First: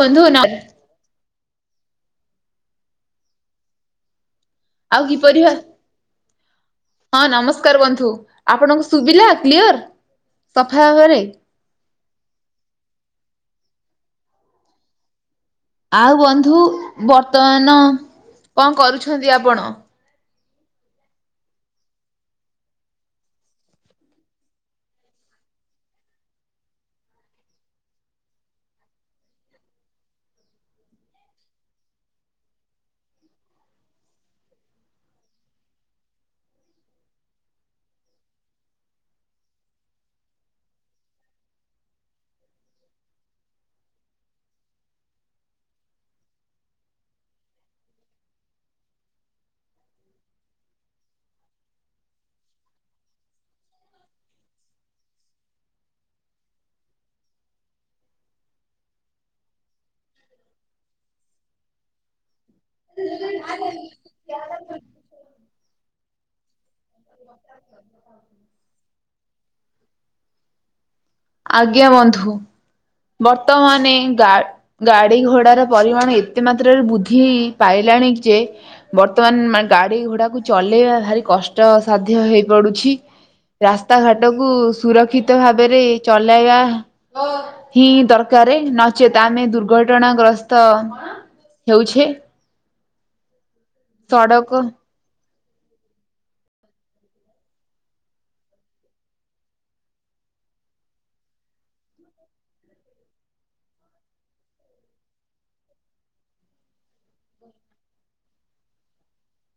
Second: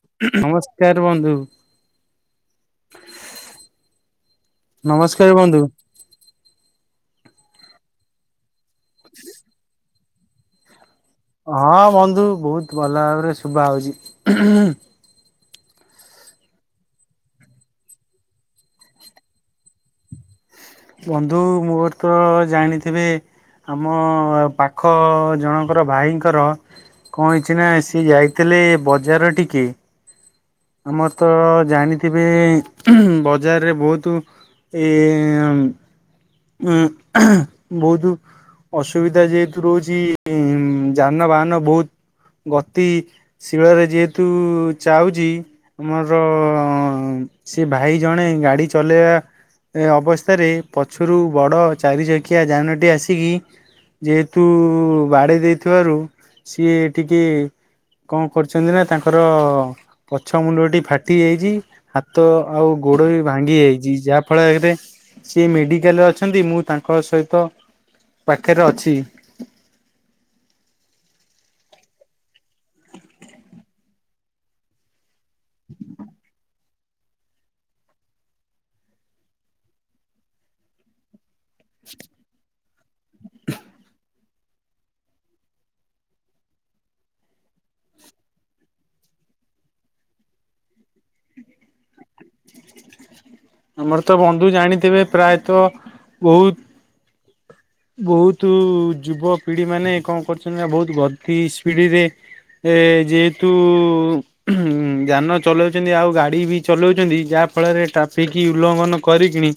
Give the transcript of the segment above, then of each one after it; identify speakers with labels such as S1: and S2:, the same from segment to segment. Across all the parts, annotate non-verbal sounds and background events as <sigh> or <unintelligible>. S1: ବନ୍ଧୁ ନ
S2: ନମସ୍କାର ବନ୍ଧୁ
S1: ଆଉ
S2: ନମସ୍କାର
S1: କିପରିି ଭା
S2: ବନ୍ଧୁ।
S1: ହଁ ନମସ୍କାର ବନ୍ଧୁ ଆପଣଙ୍କୁ ଶୁଭିଲା କ୍ଲିଅର ସଫା ଭାବରେ?
S2: ହଁ ବନ୍ଧୁ ବହୁତ ଭଲ ଭାବରେ ଶୁବା ହଉଛି।
S1: ଆଉ ବନ୍ଧୁ ବର୍ତ୍ତମାନ କଣ କରୁଛନ୍ତି ଆପଣ?
S2: ବନ୍ଧୁ ମୋର ତ ଜାଣିଥିବେ ଆମ ପାଖ ଜଣଙ୍କର ଭାଇଙ୍କର କଣ ହେଇଛି ନା ସିଏ ଯାଇଥିଲେ ବଜାର ଟିକେ ଆମର ତ ଜାଣିଥିବେ ବଜାରରେ ବହୁତୁ ଏ ଉଁ। ଉଁ ବହୁତୁ ଅସୁବିଧା ଯେହେତୁ ରହୁଛି ଉଁ ଯାନବାହାନ ବହୁତ ଗତି ଶୀଳ ରେ ଯେହେତୁ ଯାଉଚି ଆମର ସେ ଭାଇ ଜଣେ ଗାଡି ଚଲେଇବା ଏ ଅବସ୍ଥାରେ ପଛରୁ ବଡ଼ ଚାରି ଚକିଆ ଯାନଟି ଆସିକି ଯେହେତୁ ବାଡ଼େଇ ଦେଇଥିବାରୁ ସିଏ ଟିକିଏ କଣ କରିଛନ୍ତି ନା ତାଙ୍କର ପଛ ମୂଣ୍ଡଟି ଫାଟିଯାଇଛି। ହାତ ଆଉ ଗୋଡ ବି ଭାଙ୍ଗି ଯାଇଛି ଯାହା ଫଳରେ ସେ ମେଡିକାଲରେ ଅଛନ୍ତି ମୁଁ ତା ଙ୍କ ସହିତ ପାଖରେ ଅଛି।
S1: ଆଜ୍ଞା ବନ୍ଧୁ ବର୍ତ୍ତମାନେ ଗା ଗାଡି ଘୋଡାର ପରିମାଣ ଏତେ ମାତ୍ରାରେ ବୁଦ୍ଧି ପାଇଲାଣି ଯେ ବର୍ତ୍ତମାନ ମା ଗାଡି ଘୋଡାକୁ ଚଲେଇବା ଭାରି କଷ୍ଟ। ଷ୍ଟ ସାଧ୍ୟ ହେଇ ପଡୁଛି ରାସ୍ତାଘାଟ କୁ ସୁରକ୍ଷିତ ଭାବରେ ଚଲେଇବା ହିଁ ଦରକାରେ ନଚେତ ଆମେ ଦୁର୍ଘଟଣା ଗ୍ରସ୍ତ ହେଉଛି।
S2: ଆମର ତ ବନ୍ଧୁ
S1: ସଡ଼କ
S2: ଜାଣିଥିବେ ପ୍ରାୟତଃ ବହୁତ। ବହୁତୁ ଯୁବପିଢି ମାନେ କଣ କରୁଛନ୍ତି ନା ବହୁତ ଗତି ସ୍ପିଡି ରେ ଏ ଯେହେତୁ ଯାନ ଚଲାଉଛନ୍ତି ଆଉ ଗାଡି ବି ଚଲାଉଛନ୍ତି ଯାହା ଫଳରେ ଏଟା ସେ କି ଉଲ୍ଲଂଘନ କରିକିଣି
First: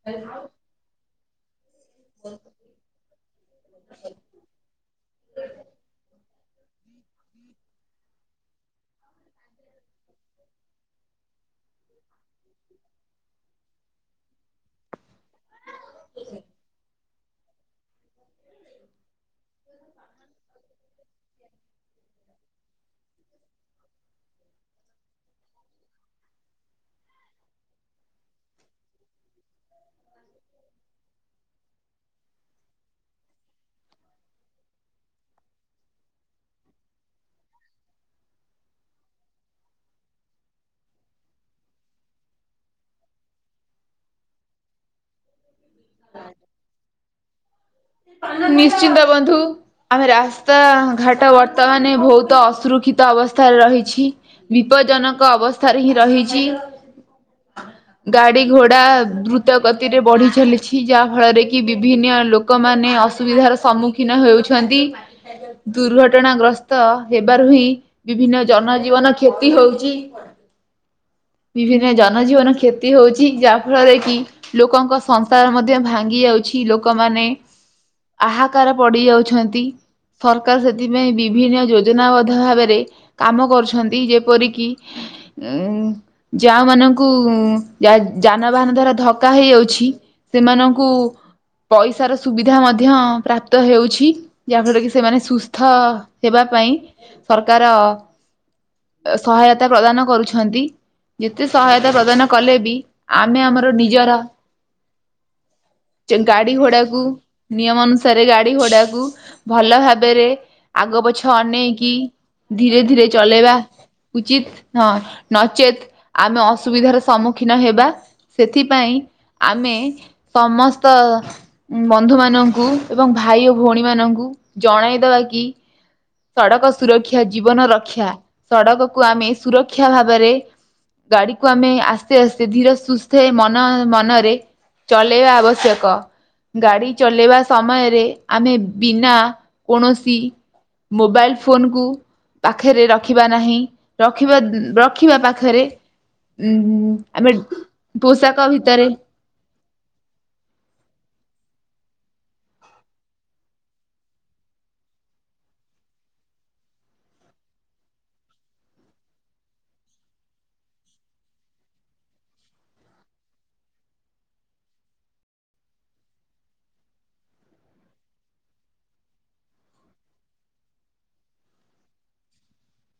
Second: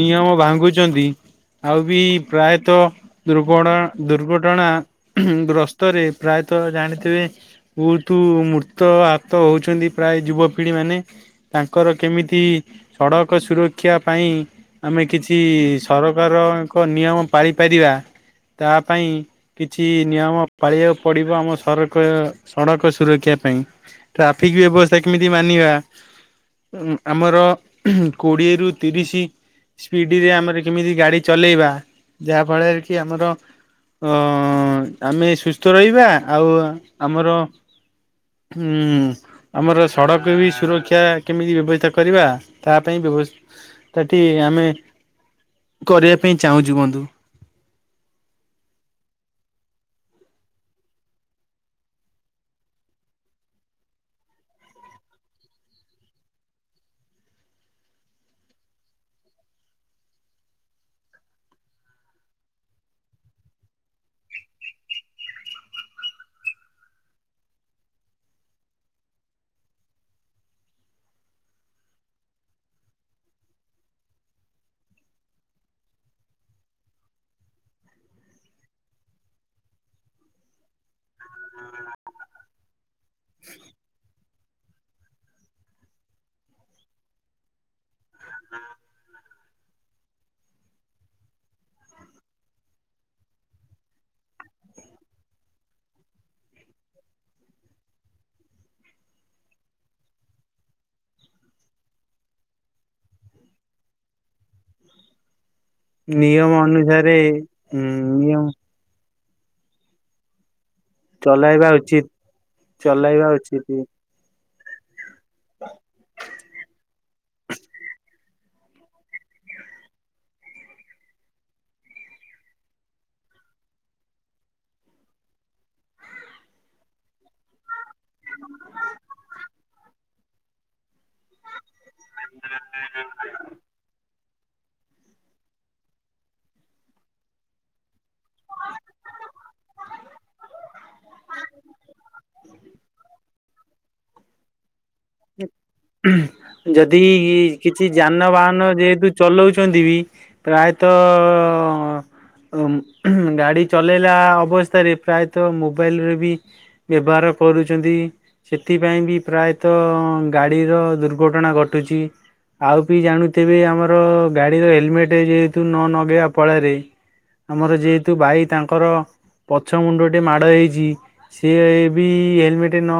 S2: ନିୟମ ଭାଙ୍ଗୁଛନ୍ତି। ଆଉ ବି ପ୍ରାୟତଃ ଦୁର୍ଘଣା ଦୁର୍ଘଟଣା ଗ୍ରସ୍ତରେ ପ୍ରାୟତଃ ଜାଣିଥିବେ। ବହୁତୁ ମୃତ ଆହାତ ହଉଛନ୍ତି ପ୍ରାୟ ଯୁବପିଢି ମାନେ। ତାଙ୍କର କେମିତି ସଡ଼କ ସୁରକ୍ଷା ପାଇଁ ଆମେ କିଛି ସରକାରଙ୍କ ନିୟମ ପାଳିପାରିବା ତାହା ପାଇଁ କିଛି ନିୟମ ପାଳିବାକୁ ପଡିବ ଆମ ସରକ ସଡ଼କ ସୁରକ୍ଷା ପାଇଁ। ଟ୍ରାଫିକ ବ୍ୟବସ୍ଥା କେମିତି ମାନିବା ଉଁ ଆମର କୋଡ଼ିଏ ରୁ ତିରିଶି ସ୍ପିଡି ରେ ଆମର କେମିତି ଗାଡି ଚଲେଇବା। ଯାହା ଫଳରେ କି ଆମର ଅ ଆମେ ସୁସ୍ଥ ରହିବା। ଆଉ ଆମର ହୁଁ ଆମର ସଡ଼କ ବି ସୁରକ୍ଷା କେମିତି ବ୍ୟବସ୍ଥା କରିବା। ତା ପାଇଁ ବ୍ୟବସ୍ଥାଟି ଆମେ କରିବା ପାଇଁ ଚାହୁଁଛୁ ବନ୍ଧୁ।
S1: ନିଶ୍ଚିନ୍ତ ବନ୍ଧୁ। ଆଉଫେର ରାସ୍ତା ଘାଟ ବର୍ତ୍ତମାନ ବହୁତ ଅସୁରୁକ୍ଷିତ ଅବସ୍ଥାରେ ରହିଛି। ବିପଦଜନକ ଅବସ୍ଥାରେ ହିଁ ରହିଛି।
S2: <inaudible>
S1: ଗାଡି ଘୋଡା ଦ୍ରୁତ ଗତିରେ ବଢି ଚାଲିଛି। ଯାହା ଫଳରେ କି ବିଭିନ୍ନ ଲୋକ କମାନେ ଅସୁବିଧାର ସମ୍ମୁଖୀନ ହେଉଛନ୍ତି। ଦୁର୍ଘଟଣ ଗ୍ରସ୍ତ ହେବାରୁ ହିଁ ବିଭିନ୍ନ ଜନଜୀବନ କ୍ଷତି ହଉଛି। ବିଭିନ୍ନ ଜନଜୀବନ କ୍ଷତି ହଉଛି। ଯାହା ଫଳରେ କି ଲୋକଙ୍କ ସଂସାର ମଧ୍ୟ ଭାଙ୍ଗି ଯାଉଛି। ଲୋକମାନେ ଆହାକାର ପଡି ଯାଉଛନ୍ତି ସରକାର ସେଥିପାଇଁ ବିଭିନ୍ନ ଯୋଜନାବଦ୍ଧ ଭାବରେ କାମ କରୁଛନ୍ତି। ଯେପରିକି ଉଁ ଯାଆ ମାନଙ୍କୁ ଯ ଯାନବାହାନ ଦଵାରା ଧକ୍କା ହେଇଯାଉଛି। ସେମାନଙ୍କୁ ପଇସାର ସୁବିଧା ମଧ୍ୟ ପ୍ରାପ୍ତ ହେଉଛି। ଯାହାଫଳରେ କି ସେମାନେ ସୁସ୍ଥ ହେବା ପାଇଁ। ସରକାର ସହାୟତା ପ୍ରଦାନ କରୁଛନ୍ତି। ଯେତେ ସହାୟତା ପ୍ରଦାନ କଲେ ବି ଆମେ ଆମର ନିଜର ଗାଡି
S2: ନିୟମ
S1: ଘୋଡାକୁ
S2: ଅନୁସାରେ
S1: ନିୟମ
S2: ଉଁ
S1: ଅନୁସାରେ
S2: ନିୟମ
S1: ଗାଡି ଘୋଡାକୁ ଭଲ ଭାବରେ ଆଗ ପଛ
S2: ଚଲାଇବା
S1: ଅନେଇକି
S2: ଉଚିତ
S1: ଧୀରେ ଧୀରେ
S2: ଚଲାଇବା
S1: ଚଲେଇବା।
S2: ଉଚିତ।
S1: ଉଚିତ ହଁ ନଚେତ୍ ଆମେ ଅସୁବିଧାର ସମ୍ ସମ୍ମୁଖୀନ ହେବା। ସେଥିପାଇଁ ଆମେ ସମସ୍ତ ବନ୍ଧୁମାନଙ୍କୁ ଏବଂ ଭାଇ ଓ ଭଉଣୀମାନଙ୍କୁ ଜଣାଇଦବା କି ସଡ଼କ ସୁରକ୍ଷା ଜୀବନ ରକ୍ଷା ସଡ଼କ କୁ ଆମେ ସୁରକ୍ଷା କ୍ଷା ଭାବରେ ଗାଡିକୁ ଆମେ ଆସ୍ତେ ଆସ୍ତେ ଧୀର ସୁସ୍ଥେ ମନ ନ ମନରେ ଚଲେଇବା ଆବଶ୍ୟକ। ଗାଡ଼ି ଚଲେଇବା ସମୟରେ ଆମେ ବିନା କୌଣସି ମୋବାଇଲ ଫୋନକୁ ପାଖରେ ରଖିବା ନାହିଁ ରଖିବା <unintelligible> ରଖିବା ପାଖରେ ଉ
S2: ଯଦି
S1: ଆମେ ପୋଷାକ ଭିତରେ
S2: ଚଲାଉଛନ୍ତି ବି ପ୍ରାୟତଃ- ଉ ଗାଡି ଚଲେଇଲା ଅବସ୍ଥାରେ ପ୍ରାୟତଃ ମୋବାଇଲ ରେ ବି ବ୍ୟବହାର କରୁଛନ୍ତି ସେଥିପାଇଁ ବି ପ୍ରାୟତ୍ ତ ଗାଡିର ଦୁର୍ଘଟଣା ଘଟୁଛି। ଆଉ ବି ଜାଣୁଥିବେ ଆମର ଗାଡିର ହେଲମେଟ ଯେହେତୁ ନ ନଗେଇବା ପଳାରେ- ଆମର ଯେହେତୁ ଭାଇ ତାଙ୍କର ପଛ ମୁଣ୍ଡଟି ମାଡ ହେଇଛି- ସିଏ ବି ହେଲମେଟ ନ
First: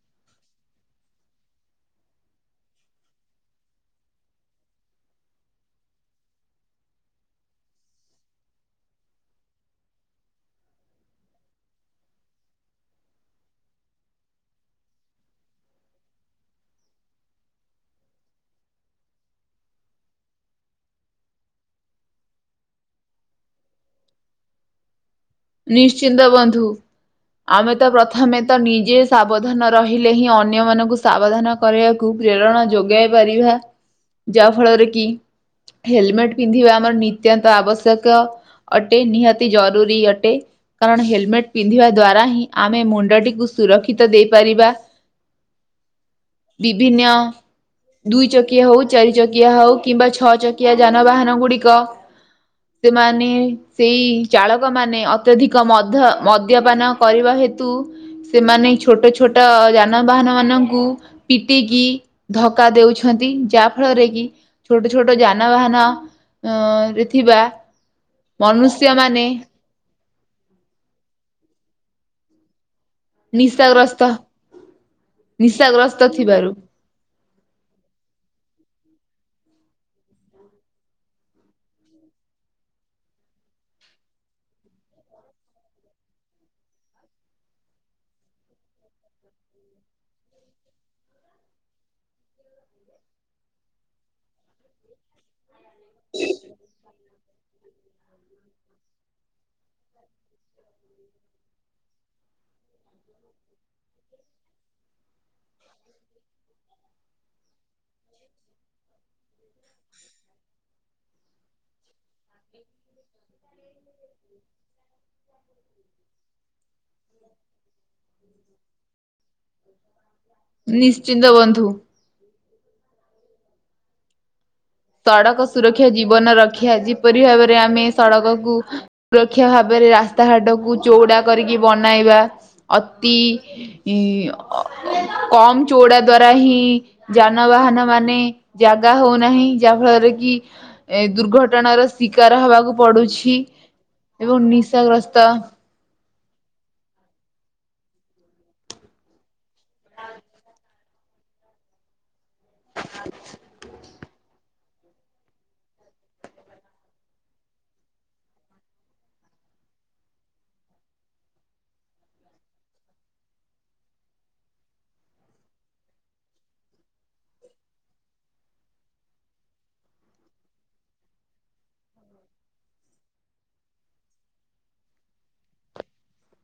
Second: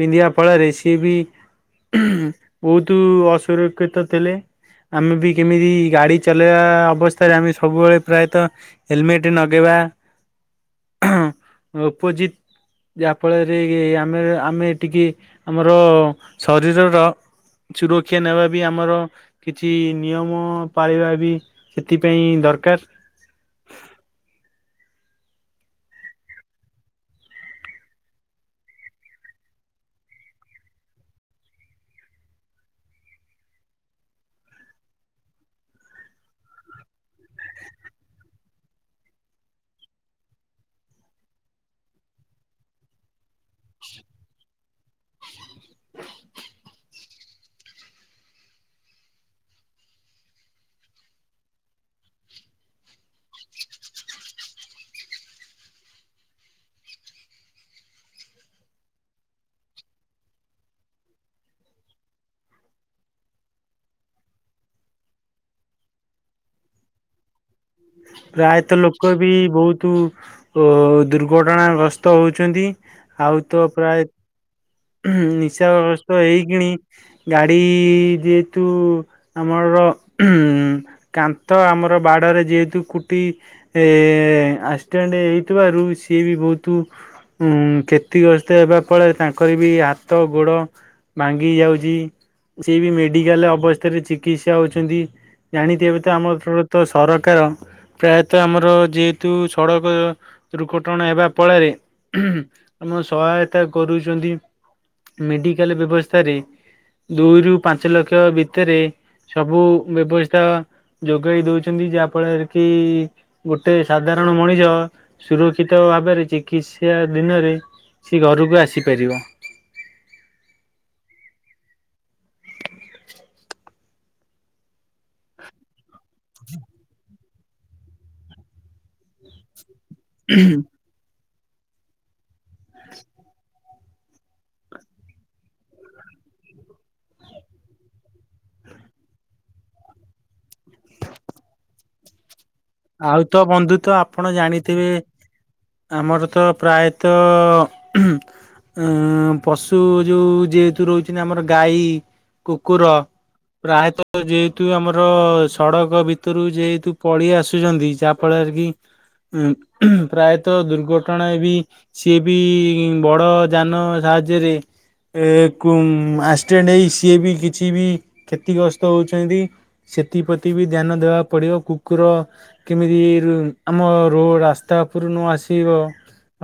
S2: ପିନ୍ଧିବା ଫଳରେ ସିଏ ବି <unintelligible> ବହୁତ ଅସୁରକ୍ଷିତ ଥିଲେ। ଆମେ ବି କେମିତି ଗାଡ଼ି ଚଲେଇବା ଅବସ୍ଥାରେ ଆମେ ସବୁବେଳେ ପ୍ରାୟତଃ ହେଲମେଟ ନଗେଇବା- ଅପୋଜିିତ ଯାହାଫଳରେ ଆମେ ଆମେ ଟିକେ ଆମର ଶରୀରର ସୁରକ୍ଷା ନେବା ବି ଆମର କିଛି ନିୟମ ପାଳିବା ବି ସେଥିପାଇଁ ଦରକାର।
S1: ନିଶ୍ଚିନ୍ତ ବନ୍ଧୁ। ଆମେ ତ ପ୍ରଥମେ ତ ନିଜେ ସାବଧାନ ରହିଲେ ହିଁ ଅନ୍ୟ ମାନଙ୍କୁ ସାବଧାନ- କରିବାକୁ ପ୍ରେରଣା ଯୋଗାଇ ପାରିବା ଯାହା ଫଳରେ କି- ହେଲମେଟ୍ ପିନ୍ଧିବା ଆମର ନିତ୍ୟାନ୍ତ ଆବଶ୍ୟକ ଅଟେ ନିହାତି ଜରୁରୀ ଅଟ ଟେ କାରଣ ହେଲମେଟ ପିନ୍ଧିବା ଦ୍ଵାରା ହିଁ ଆମେ ମୁଣ୍ଡଟିକୁ ସୁରକ୍ଷିତ ଦେଇପାରିବା।
S2: <unintelligible>
S1: ବିଭିନ୍ନ- ଦୁଇ ଚକିଆ ହଉ ଚାରି ଚକିଆ ହଉ କିମ୍ବା ଛଅ ଚକିଆ ଯାନବାହାନ ଗୁଡ଼ିକ- ସେମାନେ ସେଇ ଚାଳକ ମାନେ ଅ ଅତ୍ୟଧିକ ମଧ ମଦ୍ୟପାନ କରିବା ହେତୁ- ସେମାନେ ଛୋଟ ଛୋଟ ଯାନବାହାନ ମାନଙ୍କୁ- ପିଟିକି ଧକ୍କା ଦେଉଛନ୍ତି ଯାଆ ଫଳରେ କି- ଛୋଟ ଛୋଟ ଯାନବାହାନ ଅ ରେ ଥିବା-
S2: ପ୍ରାୟତଃ ଲୋକ
S1: ମନୁଷ୍ୟମାନେ
S2: ବି ବହୁତୁ- ଓ ଦୁର୍ଘଟଣାଗ୍ରସ୍ତ ହଉଛନ୍ତି। ଆଉ ତ
S1: ନିଶାଗ୍ରସ୍ତ
S2: ପ୍ରାୟ ର୍ହୁ
S1: ନିଶାଗ୍ରସ୍ତ
S2: ନିଶାବସ୍ତ
S1: ଥିବାରୁ
S2: ହେଇକିଣି- ଗାଡ଼ି ଯେହେତୁ ଆମର ହୁ ଉ କାନ୍ଥ ଆମର ବାଡରେ ଯେହେ- ତୁ କୁଟି ଏ ଆକ୍ସିଡେଣ୍ଟ ହେଇଥିବାରୁ ସିଏ ବି ବହୁତୁ। ଉଁ କ୍ଷତିଗ୍ରସ୍ତ ହେବା ଫଳରେ ତାଙ୍କର ବି ହାତ ଗୋଡ। ଭାଙ୍ଗି ଯାଉଛି ସେ ବି ମେଡିକାଲ ଅବସ୍ଥାରେ ଚିକିତ୍ସା ହଉଛନ୍ତି। ଜାଣିଥିବେ ହୁଏ ତ ଆମ ଏପଟେ ତ ସରକାର। ପ୍ରାୟତଃ ଆମର ଯେହେତୁ ସଡ଼କ ଦୁର୍ଘଟଣା ହେବା ପ ଳରେ। ଆମ ସହାୟତା କରୁଛନ୍ତି ମେଡିକାଲ ବ୍ୟବସ୍ଥାରେ। ଦୁଇରୁ ପାଞ୍ଚ ଲକ୍ଷ ଭିତରେ। ସବୁ ବ୍ୟବସ୍ଥା ଯୋଗେଇ ଦଉଛନ୍ତି ଯାହା ଫଳରେ କି ଗୋଟେ ସାଧାରଣ ମଣିଷ। ସୁରକ୍ଷିତ ଭାବରେ ଚିକିତ୍ସା ଧୀନ ରେ ସେ ଘରକୁ ଆସିପାରିବ।
S1: ନିଶ୍ଚିନ୍ତ ବନ୍ଧୁ। ସଡ଼କ ସୁରକ୍ଷା ଜୀବନ ରକ୍ଷା ଆଜି କିପରି ଭାବରେ ଆମେ ସଡ଼କକୁ ସୁରକ୍ଷା ଭାବରେ ରାସ୍ତାଘାଟକୁ ଚଉଡ଼ା କରିକି ବନାଇବା ଅତି। ଇ ଅ କମ ଚଉଡା ଦ୍ଵାରା ହିଁ। ଯାନବାହାନ ମାନେ ଜାଗା ହଉନାହିଁ। ଯାହା ଫଳରେ କି ଏ ଦୁର୍ଘଟଣାର ଶିକାର ହବାକୁ
S2: ଆଉ ତ
S1: ପଡୁଛି
S2: ବନ୍ଧୁ ତ ଆପଣ
S1: ଏବଂ
S2: ଜାଣିଥିବେ
S1: ନିଶାଗ୍ରସ୍ତ।
S2: ଆମର ତ ପ୍ରାୟତଃ। ଅ ପଶୁ ଯେଉଁ ଯେହେତୁ ରହୁଛନ୍ତି ଆମର ଗାଈ। କୁକୁର ପ୍ରାୟତଃ ଯେହେତୁ ଆମର ସଡକ ଭିତରୁ ଯେହେତୁ ପଳି ଆସୁଛନ୍ତି ଯାହାଫଳରେ କି। ଉଁ ପ୍ରାୟତଃ ଦୁର୍ଘଟଣା ବି। ସିଏ ବି ବଡ଼ ଯାନ ସାହାଯ୍ୟରେ। ଏ କୁ ଉଁ ଆକ୍ସିଡେଣ୍ଟ ହେଇ ସିଏ ବି କିଛି ବି କ୍ଷତିଗ୍ରସ୍ତ ହଉଛନ୍ତି। ସେଥିପ୍ରତି ବି ଧ୍ୟାନ ଦେବାକୁ ପଡିବ କୁକୁର, କେମିତି ରୁ ଆମ ରୋଡ଼ ରାସ୍ତା ଉପରୁ ନ ଆସିବ।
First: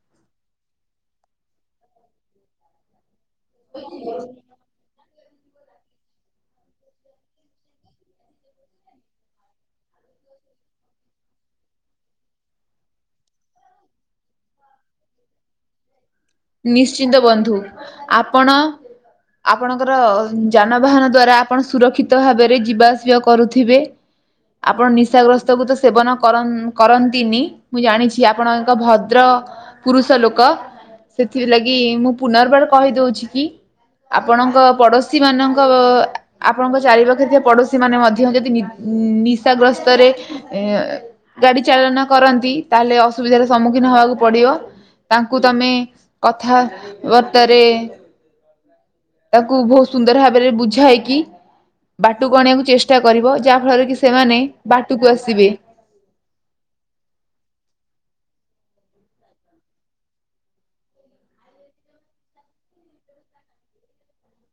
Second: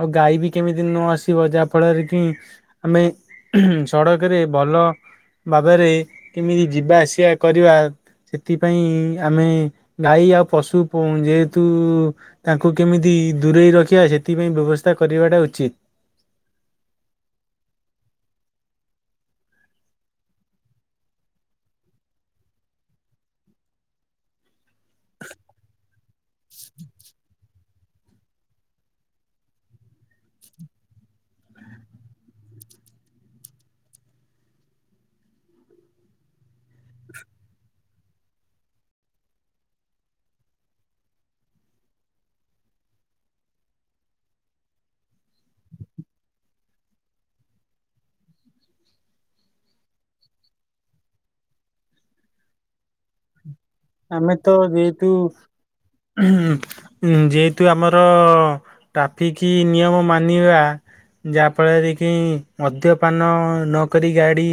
S2: ଆଉ ଗାଈ ବି କେମିତି ନ ଆସିବ ଯାହା ଫଳରେ କି ଆମେ। ସଡ଼କରେ ଭଲ ଭାବରେ କେମିତି ଯିବା ଆସିବା କରିବା। ସେଥିପାଇଁ ଆମେ ଗାଈ ଆଉ ପଶୁ। ଯେହେତୁ! ତାଙ୍କୁ କେମିତି ଦୂରେଇ ରଖିବା ସେଥିପାଇଁ ବ୍ୟବସ୍ଥା କରିବାଟା ଉଚିତ୍
S1: ନିଶ୍ଚିନ୍ତ ବନ୍ଧୁ ଆପଣ। ଆପଣଙ୍କର ଯାନବାହାନ ଦ୍ଵାରା ଆପଣ ସୁରକ୍ଷିତ ଭାବରେ ଯିବା ଆସିବା କରୁଥିବେ। ଆପଣ ନିଶାଗ୍ରସ୍ତ କୁ ତ ସେବନ କରନ କରନ୍ତିନି। ମୁଁ ଜାଣିଛି ଆପଣ ଏକ ଭଦ୍ର ପୁରୁଷ ଲୋକ। ସେଥି ଲାଗି ମୁଁ ପୁନର୍ବାର କହି ଦଉଛି କି। ଆପଣଙ୍କ ପଡୋଶୀ ମାନଙ୍କ ଆପଣଙ୍କ ଚାରିପାଖରେ ଥିବା ପଡୋଶୀ ମାନେ ମଧ୍ୟ ଯଦି ନି ନିଶାଗ୍ରସ୍ତରେ ଏ ଗାଡି ଚାଳନା କରନ୍ତି ତାହେଲେ ଅସୁବିଧାର ସମ୍ମୁଖୀନ ହବାକୁ ପଡିବ। ତାଙ୍କୁ ତମେ କଥା ବାର୍ତାରେ। ତାଙ୍କୁ ବହୁତ ସୁନ୍ଦର ଭାବରେ ବୁଝାଇକି ବାଟକୁ ଆଣିବାକୁ ଚେଷ୍ଟା କରିବ ଯାହା ଫଳରେ କି ସେମାନେ ବାଟକୁ ଆସିବେ।
S2: ଉ ହୁଁ। ଯେହେତୁ ଆମର ଟ୍ରାଫିକ୍ ନିୟମ ମାନିବା। ଯାହାଫଳରେ କି ମଦ୍ୟପାନ ନ କରି ଗାଡି।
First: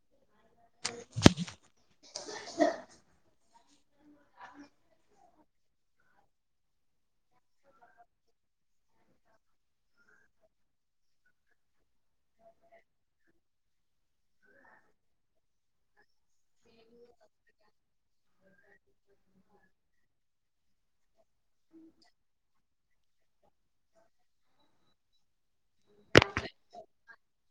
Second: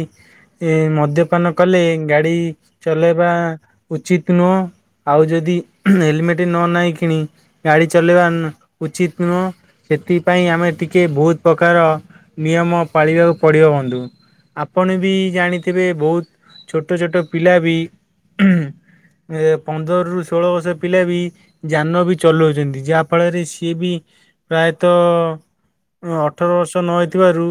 S2: ଏ ମଦ୍ୟପାନ କଲେ ଗାଡି ଚଲେଇବା ଉଚିତ ନୁହଁ। ଆଉ ଯଦି ହେଲମେଟ ନ ନାହିଁ କିଣି। ଗାଡି ଚଲେଇବା ଉ ଉଚିତ ନୁହଁ ସେଥିପାଇଁ ଆମେ ଟିକେ ବହୁତ ପ୍ରକାର। ନିୟମ ପାଳିବାକୁ ପଡିବ ବନ୍ଧୁ। ଆପଣ ବି ଜାଣିଥିବେ ବହୁତ ଛୋଟ ଛୋଟ ପିଲା ବି ଉ ହୁଁ। ଏ ପନ୍ଦର ରୁୁ ଷୋଳ ବର୍ଷ ପିଲା ବି ଯାନ ବି ଚଲଉଛନ୍ତି ଯାହାଫଳରେ ସିଏ ବି ପ୍ରାୟତଃ ଅଠର ବର୍ଷ ନ ହେଇଥିବାରୁ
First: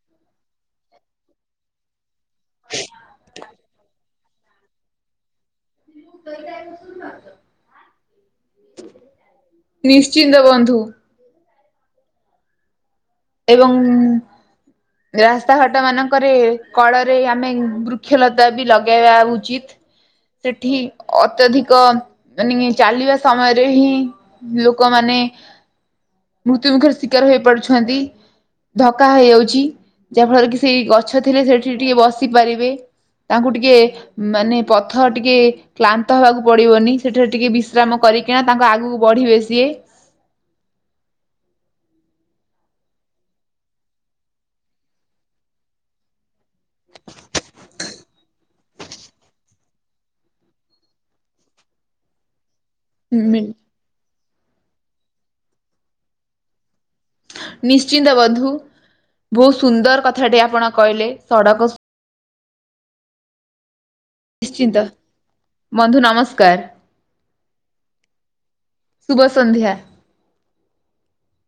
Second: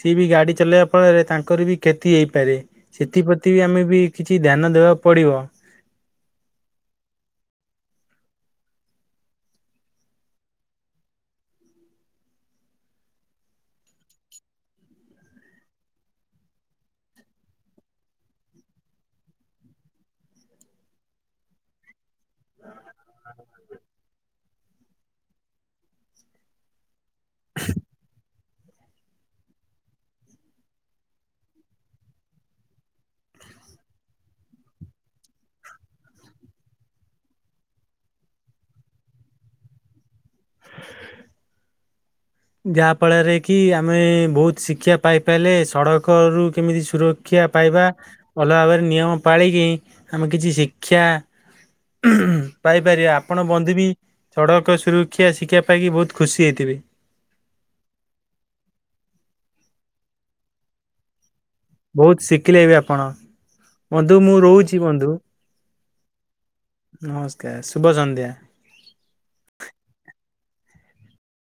S2: ସିଏ ବି ଗାଡି ଚଲେଇବା ଫଳରେ ତାଙ୍କର ବି କ୍ଷତି ହେଇପାରେ। ସେଥିପ୍ରତି ବି ଆମେ ବି କିଛି ଧ୍ୟାନ ଦେବା ପଡିବ।
S1: <inaudible> ନିଶ୍ଚିନ୍ତ ବନ୍ଧୁ। ଏବଂ ରାସ୍ତାଘାଟ ମାନଙ୍କରେ କଳରେ ଆମେ ବୃକ୍ଷଲତା ବି ଲଗେଇବା ଉଚିତ। ସେଠି ଅତ୍ୟଧିକ ମାନେ ଚାଲିବା ସମୟରେ ହିଁ ଲୋକମାନେ ମୃତ୍ୟୁ ମୁୁଖରେ ଶିକାର ହେଇପାରୁଛନ୍ତି। ଧକ୍କା ହେଇଯାଉଛି ଯାହା ଫଳରେ କି ସେଇ ଗଛ ଥିଲେ ସେଠି ଟିକେ ବସି ପାରିବେ। ତାଙ୍କୁ ଟିକେ ମାନେ ପଥର ଟିକେ କ୍ଳାନ୍ତ ହେବାକୁ ପଡିବନି ସେଠାରେ ଟିକେ ବିଶ୍ରାମ କରିକିନା ତାଙ୍କ ଆଗକୁ ବଢିବେ ସିଏ।
S2: ଯାହା ଫଳରେ କି ଆମେ ବହୁତ୍ ଶିକ୍ଷା ପାଇପାରିଲେ ସଡ଼କ ରୁ କେମିତି ସୁର ଶିକ୍ଷା ପାଇବା ଭଲ ଭାବରେ ନିୟମ ପାଳିକି ଆମେ କିଛି ଶିକ୍ଷା ଉହୁଁ ପାଇପାରିବେ ଆପଣ ବନ୍ଧୁ ବି ସଡ଼କ ସୁରକ୍ଷା ଶିକ୍ଷା ପାଇକି ବହୁତ ଖୁସି ହେଇଥିବେ।
S1: ନିଶ୍ଚିନ୍ତ ବନ୍ଧୁ ବହୁତ ସୁନ୍ଦର କଥାଟି ଆପଣ କହିଲେ ସଡ଼କ
S2: ବହୁତ ଶିଖିଲେ ବି ଆପଣ। ବନ୍ଧୁ ମୁଁ
S1: ନିଶ୍ଚିନ୍ତ
S2: ରହୁଛି ବନ୍ଧୁ
S1: ବନ୍ଧୁ ନମସ୍କାର
S2: ନମସ୍କାର ଶୁଭ ସନ୍ଧ୍ୟା।
S1: ଶୁଭ ସନ୍ଧ୍ୟା।